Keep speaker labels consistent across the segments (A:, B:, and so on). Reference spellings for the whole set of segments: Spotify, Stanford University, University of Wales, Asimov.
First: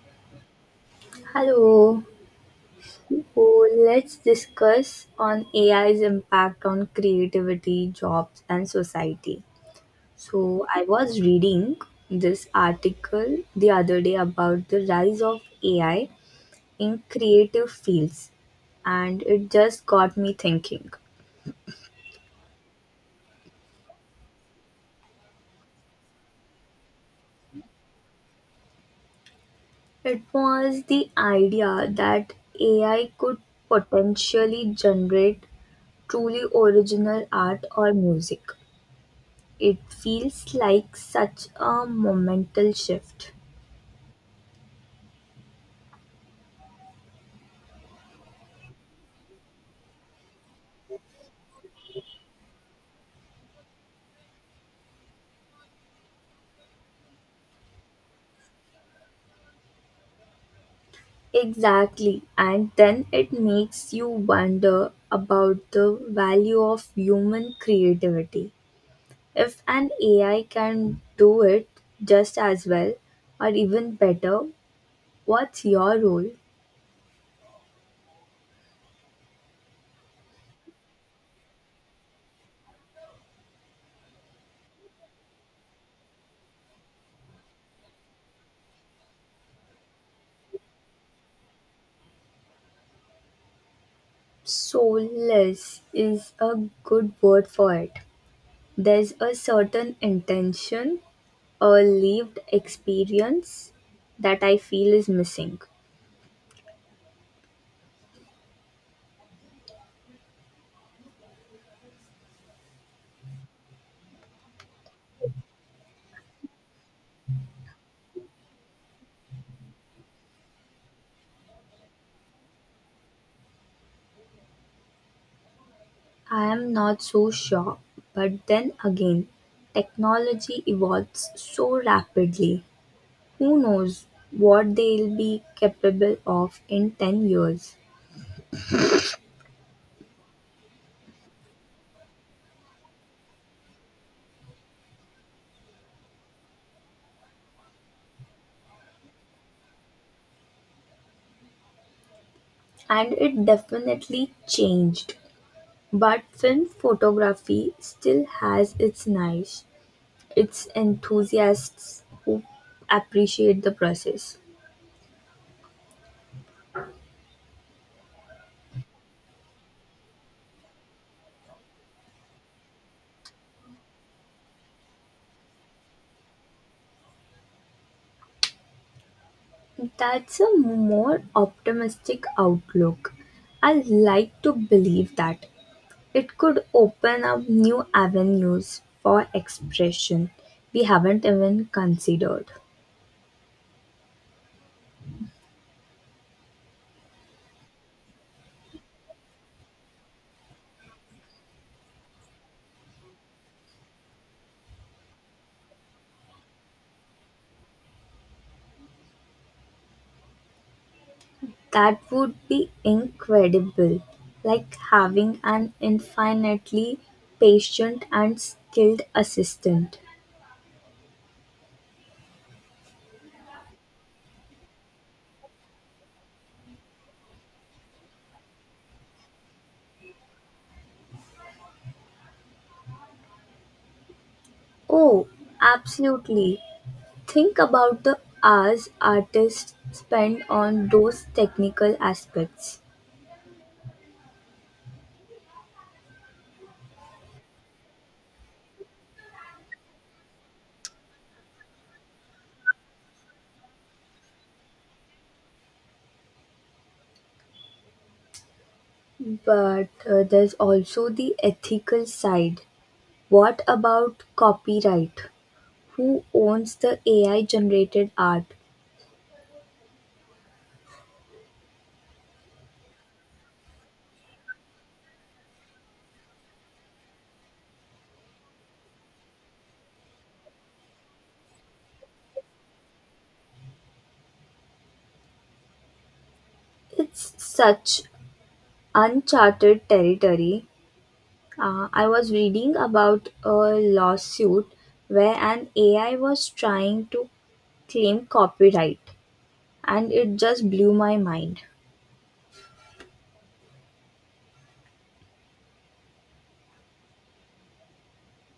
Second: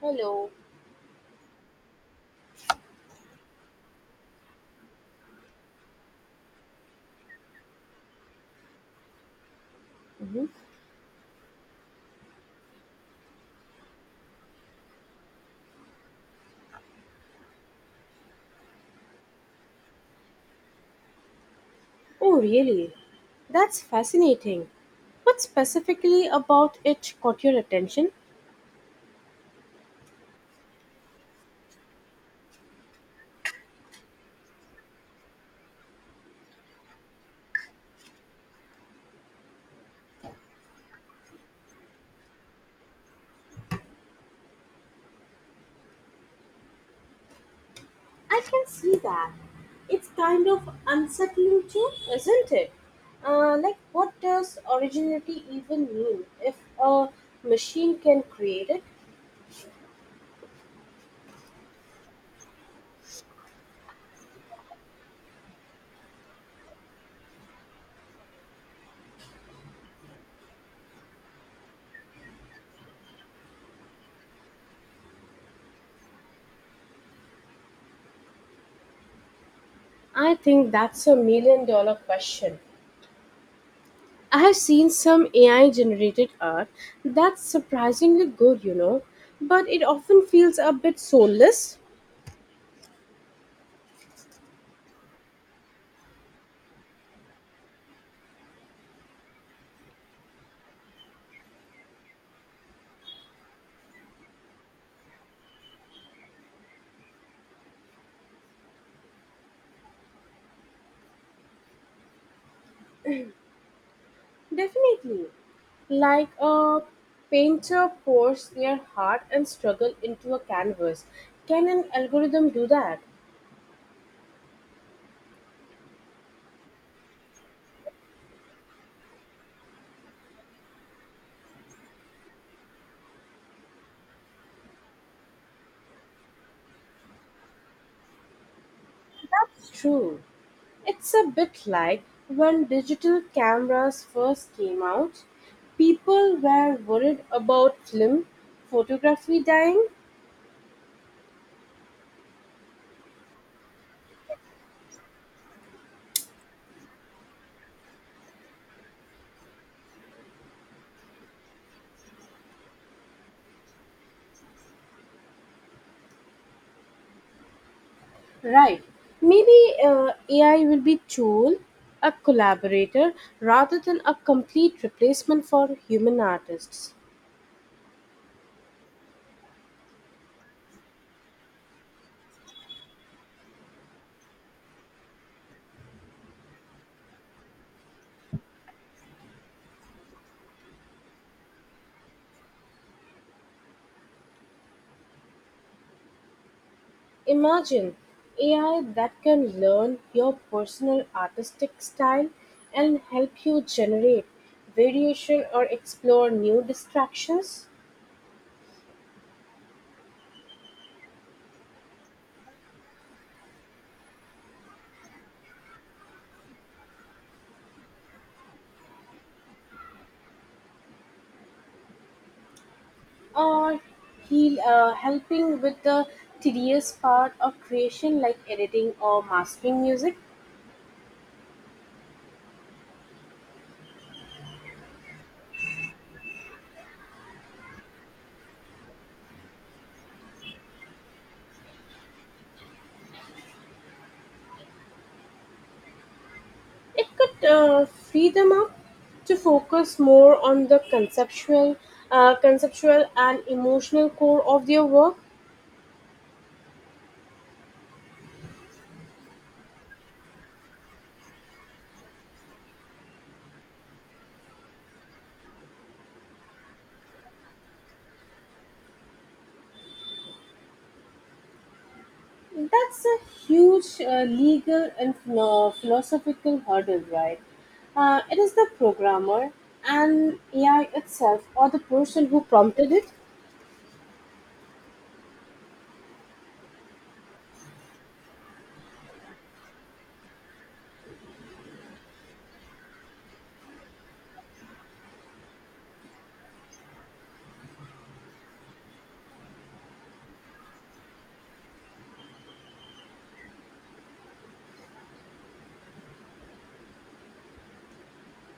A: Hello.
B: Hello. So let's discuss on AI's impact on creativity, jobs, and society.
A: Mhm.
B: So I was reading this article the other day about the rise of AI in creative fields, and it just got me thinking.
A: Oh, really? That's fascinating. What specifically about it caught your attention?
B: It was the idea that AI could potentially generate truly original art or music. It feels like such a momental shift.
A: I can see that. It's kind of unsettling too, isn't it? Like, what does originality even mean if a machine can create it?
B: Exactly, and then it makes you wonder about the value of human creativity. If an AI can do it just as well, or even better, what's your role?
A: I think that's a million dollar question. I have seen some AI generated art that's surprisingly good, but it often feels a bit soulless.
B: Soulless is a good word for it. There's a certain intention, a lived experience that I feel is missing.
A: Definitely. Like a painter pours their heart and struggle into a canvas. Can an algorithm do that?
B: I'm not so sure, but then again, technology evolves so rapidly. Who knows what they'll be capable of in 10 years?
A: That's true. It's a bit like when digital cameras first came out, people were worried about film photography dying.
B: And it definitely changed. But film photography still has its niche, its enthusiasts who appreciate the process.
A: Right. Maybe AI will be tool, a collaborator rather than a complete replacement for human artists.
B: That's a more optimistic outlook. I like to believe that. It could open up new avenues for expression we haven't even considered.
A: Imagine AI that can learn your personal artistic style and help you generate variation or explore new distractions
B: That would be incredible, like having an infinitely patient and skilled assistant.
A: or heal, helping with the tedious part of creation like editing or mastering music.
B: Oh, absolutely. Think about the hours artists spend on those technical aspects.
A: It could free them up to focus more on the conceptual and emotional core of their work.
B: But there's also the ethical side. What about copyright? Who owns the AI generated art?
A: That's a huge legal and philosophical hurdle, right? It is the programmer and AI itself, or the person who prompted it.
B: It's such uncharted territory. I was reading about a lawsuit where an AI was trying to claim copyright, and it just blew my mind.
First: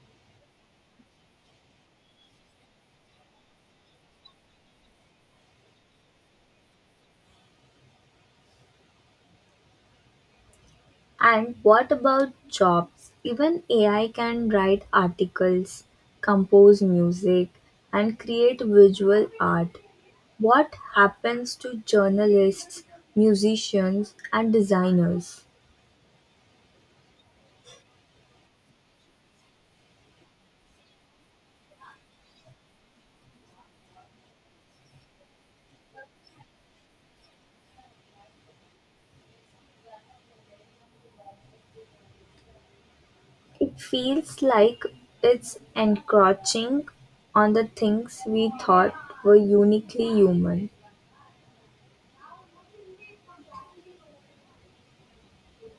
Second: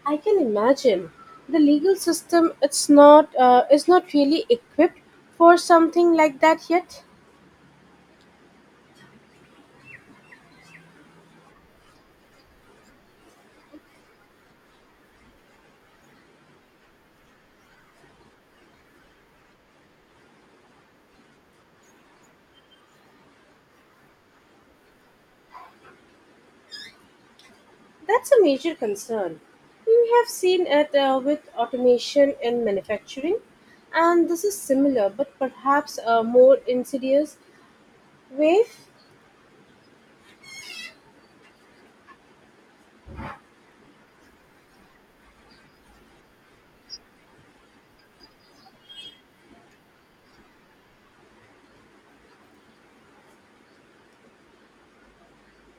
A: I can imagine the legal system. It's not. Is not really equipped for something like that yet.
B: And what about jobs? Even AI can write articles, compose music, and create visual art. What happens to journalists, musicians, and designers?
A: That's a major concern. We have seen it with automation in manufacturing, and this is similar, but perhaps a more insidious wave.
B: It feels like it's encroaching on the things we thought were uniquely human.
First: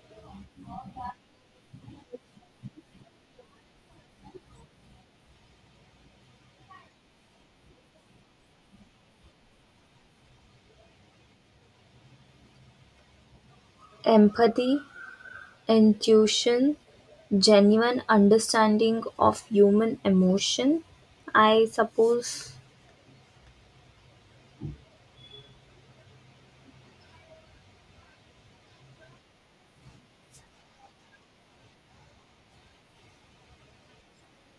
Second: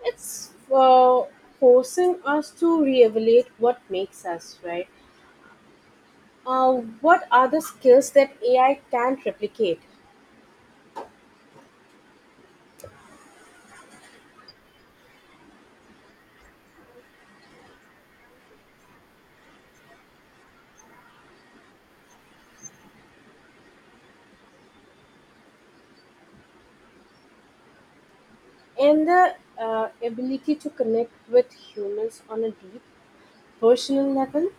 A: It's forcing us to reevaluate what makes us, right? Uh, what are the skills that AI can't replicate?
B: Empathy, intuition, genuine understanding of human emotion, I suppose.
A: And the ability to connect with humans on a deep personal level?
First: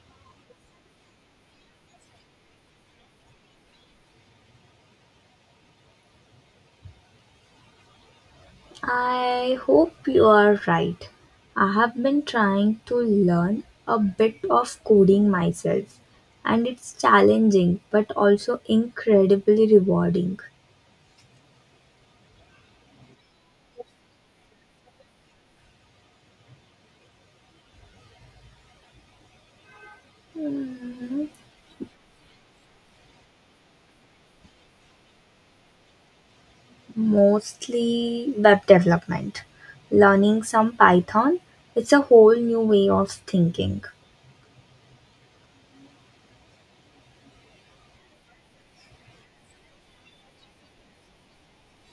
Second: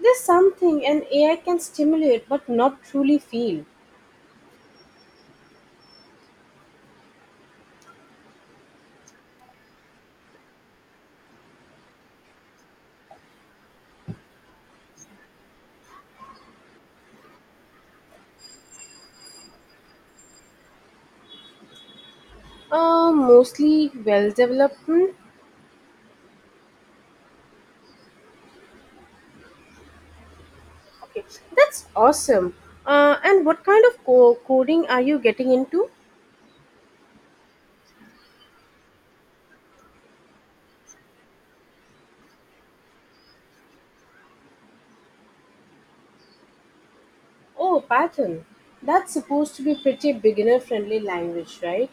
A: There's something an AI can stimulate but not truly feel.
B: I hope you are right. I have been trying to learn a bit of coding myself, and it's challenging but also incredibly rewarding.
A: Mostly well developed. Hmm? Okay,
B: Mm,
A: that's awesome. And what kind of coding are you getting into?
B: mostly web development. Learning some Python, it's a whole new way of thinking.
A: Oh, Python. That's supposed to be pretty beginner friendly language, right?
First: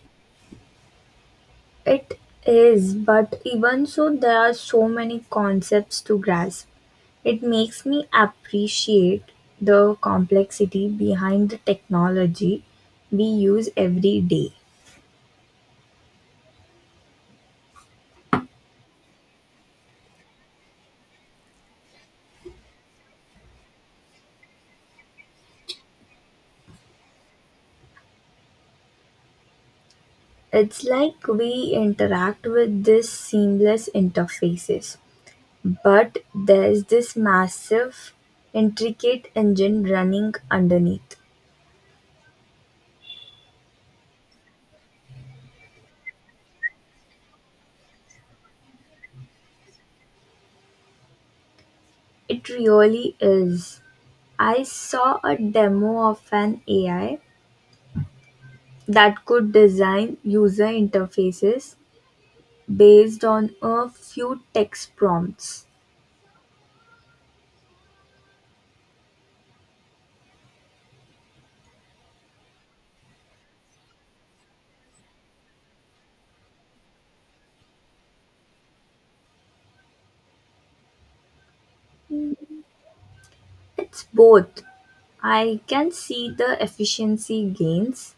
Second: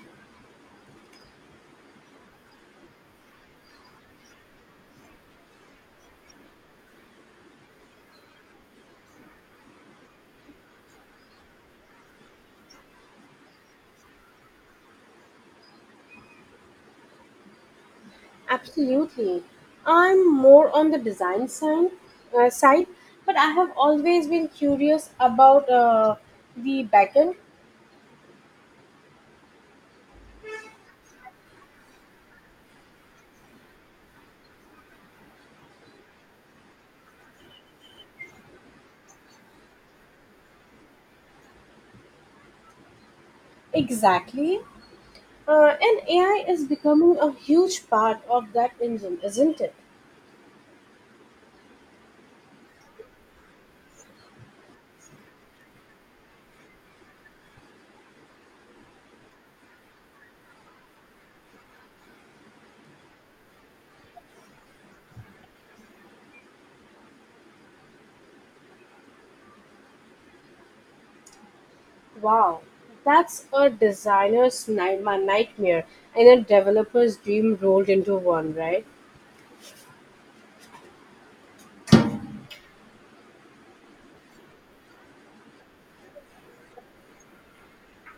B: It is, but even so, there are so many concepts to grasp. It makes me appreciate the complexity behind the technology we use every day.
A: Absolutely. I'm more on the design side but I have always been curious about the backend.
B: It's like we interact with these seamless interfaces, but there's this massive, intricate engine running underneath.
A: Exactly. And AI is becoming a huge part of that engine, isn't it?
B: It really is. I saw a demo of an AI that could design user interfaces based on a few text prompts.
A: Wow. That's a designer's nightmare and a developer's dream rolled into one, right?
B: It's both. I can see the efficiency gains,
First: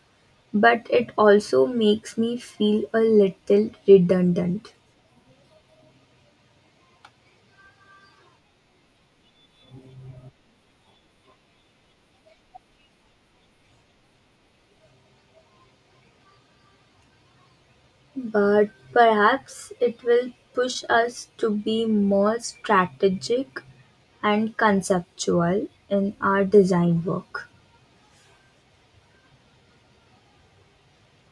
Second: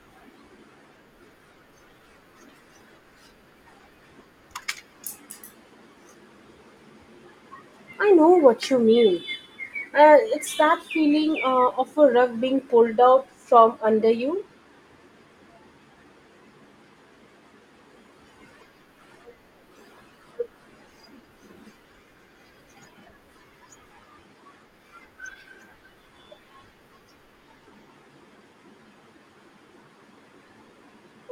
B: but it also makes me feel a little redundant.
A: I know what you mean. And it's that feeling of a rug being pulled out from under you.
B: But perhaps it will push us to be more strategic and conceptual in our design work.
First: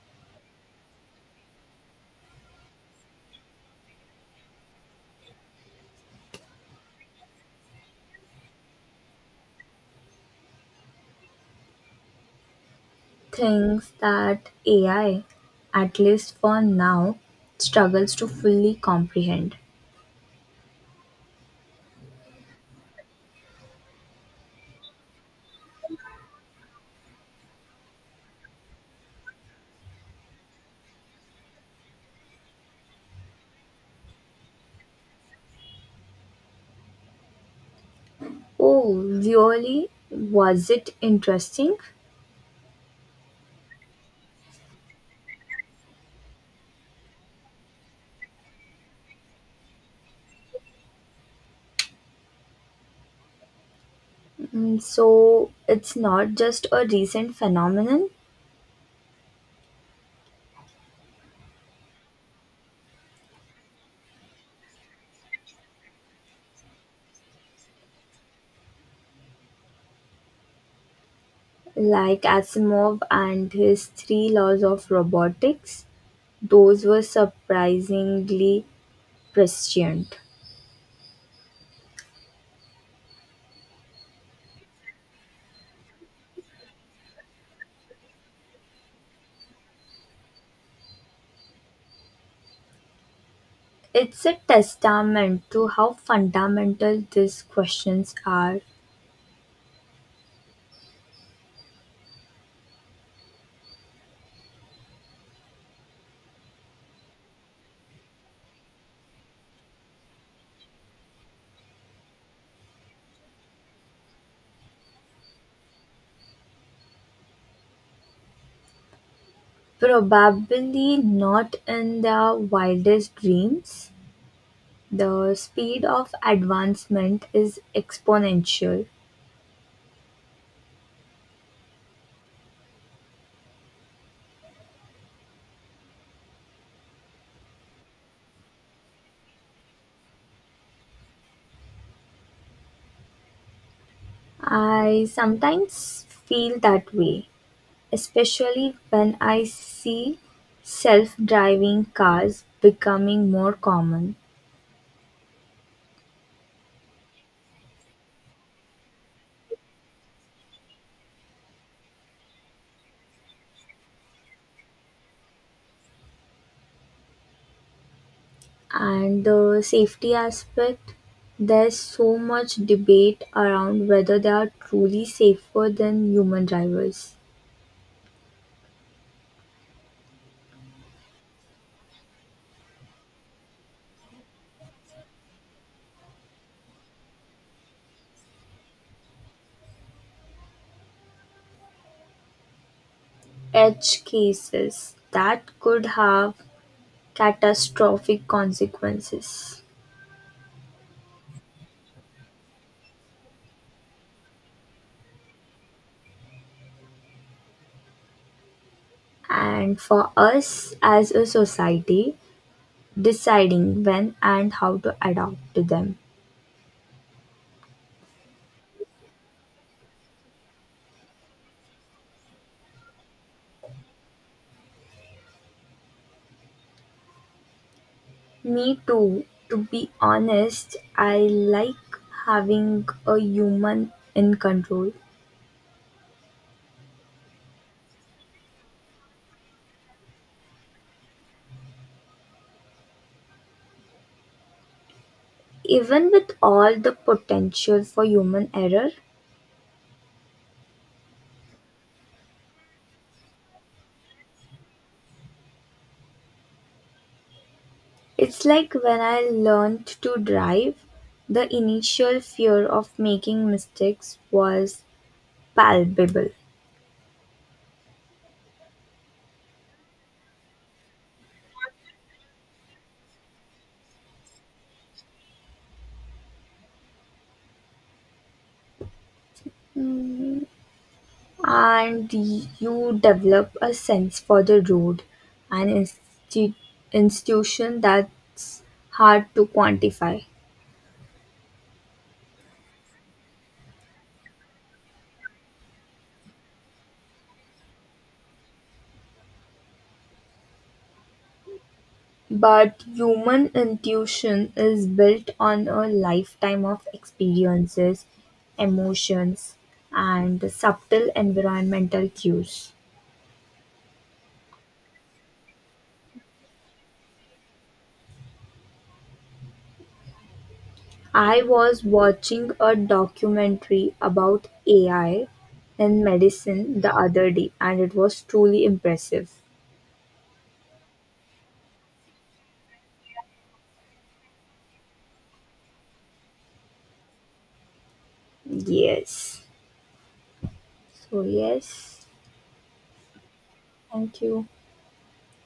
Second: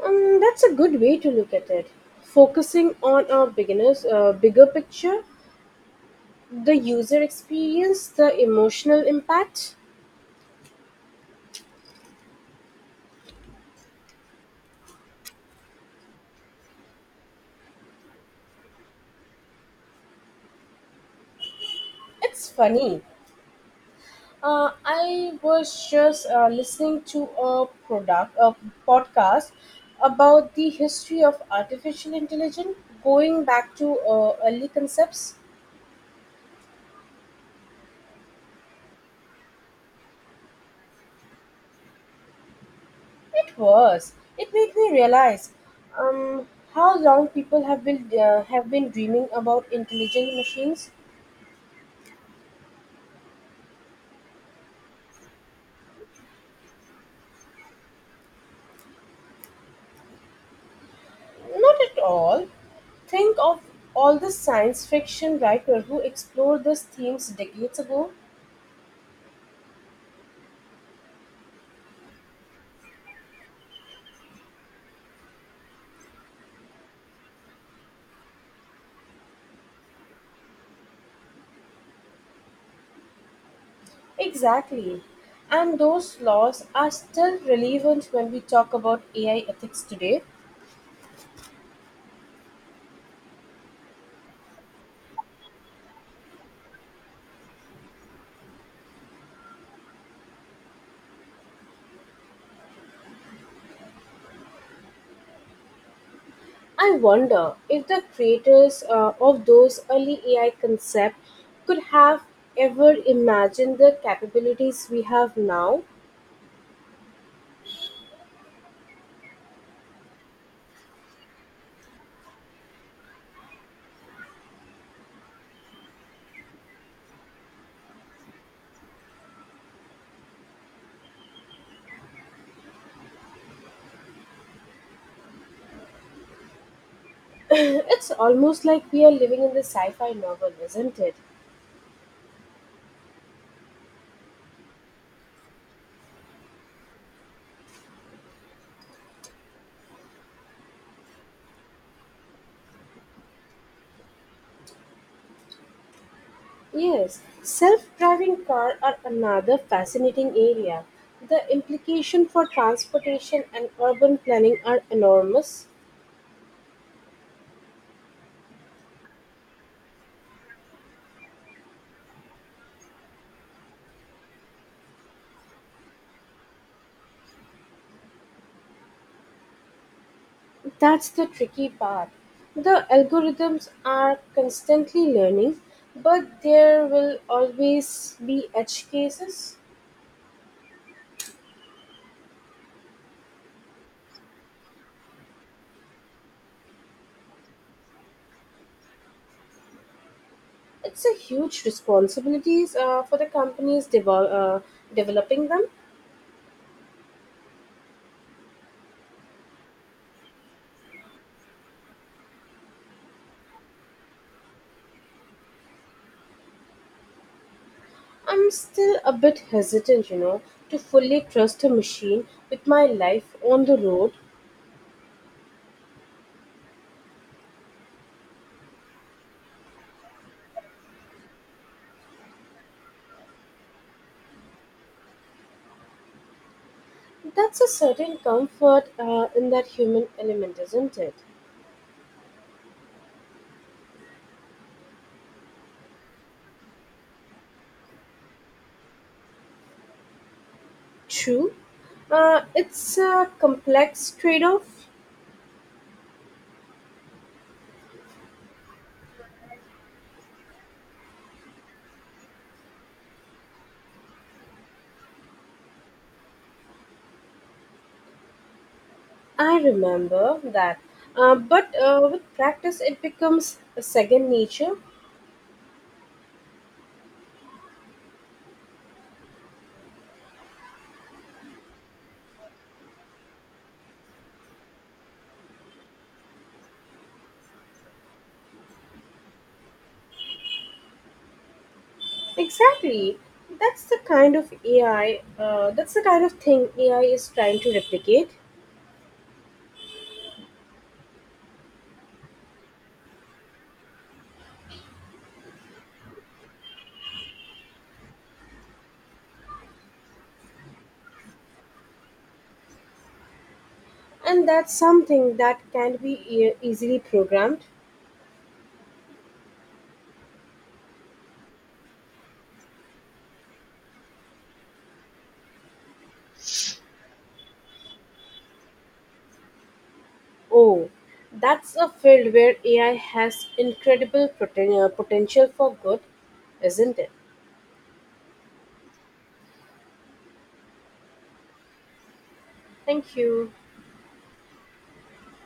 A: That's a good way to look at it. Focusing on a beginner's bigger picture, the user experience, the emotional impact.
B: Thinks that AI, at least for now, struggles to fully comprehend.
A: It's funny. I was just listening to a product, a podcast about the history of artificial intelligence, going back to early concepts.
B: Oh, really? Was it interesting?
A: It was. It made me realize um, how long people have been dreaming about intelligent machines.
B: Mm, so it's not just a recent phenomenon.
A: Not at all. Think of all the science fiction writers who explored these themes decades ago.
B: Like Asimov and his three laws of robotics, those were surprisingly prescient.
A: Exactly. And those laws are still relevant when we talk about AI ethics today.
B: It's a testament to how fundamental these questions are.
A: I wonder if the creators of those early AI concepts could have ever imagined the capabilities we have now.
B: Probably not in their wildest dreams. The speed of advancement is exponential.
A: It's almost like we are living in the sci fi novel, isn't it?
B: I sometimes feel that way, especially when I see self driving cars becoming more common.
A: Yes, self driving car are another fascinating area. The implication for transportation and urban planning are enormous.
B: And the safety aspect, there's so much debate around whether they are truly safer than human drivers.
A: That's the tricky part. The algorithms are constantly learning, but there will always be edge cases.
B: Edge cases that could have catastrophic consequences.
A: It's a huge responsibility for the companies developing them.
B: And for us as a society, deciding when and how to adapt to them.
A: I'm still a bit hesitant, you know, to fully trust a machine with my life on the road.
B: Me too, to be honest, I like having a human in control.
A: That's a certain comfort in that human element, isn't it?
B: Even with all the potential for human error,
A: True. It's a complex trade off.
B: it's like when I learned to drive, the initial fear of making mistakes was palpable
A: I remember that. But with practice, it becomes a second nature.
B: and you develop a sense for the road and insti- institution that's hard to quantify.
A: Exactly. That's the kind of thing AI is trying to replicate.
B: But human intuition is built on a lifetime of experiences, emotions, and subtle environmental cues.
A: And that's something that can be easily programmed.
B: I was watching a documentary about AI in medicine the other day and it was truly impressive.
A: Oh, that's a field where AI has incredible potential for good, isn't it?
B: Yes. So, yes.
A: Thank you.
B: Thank you.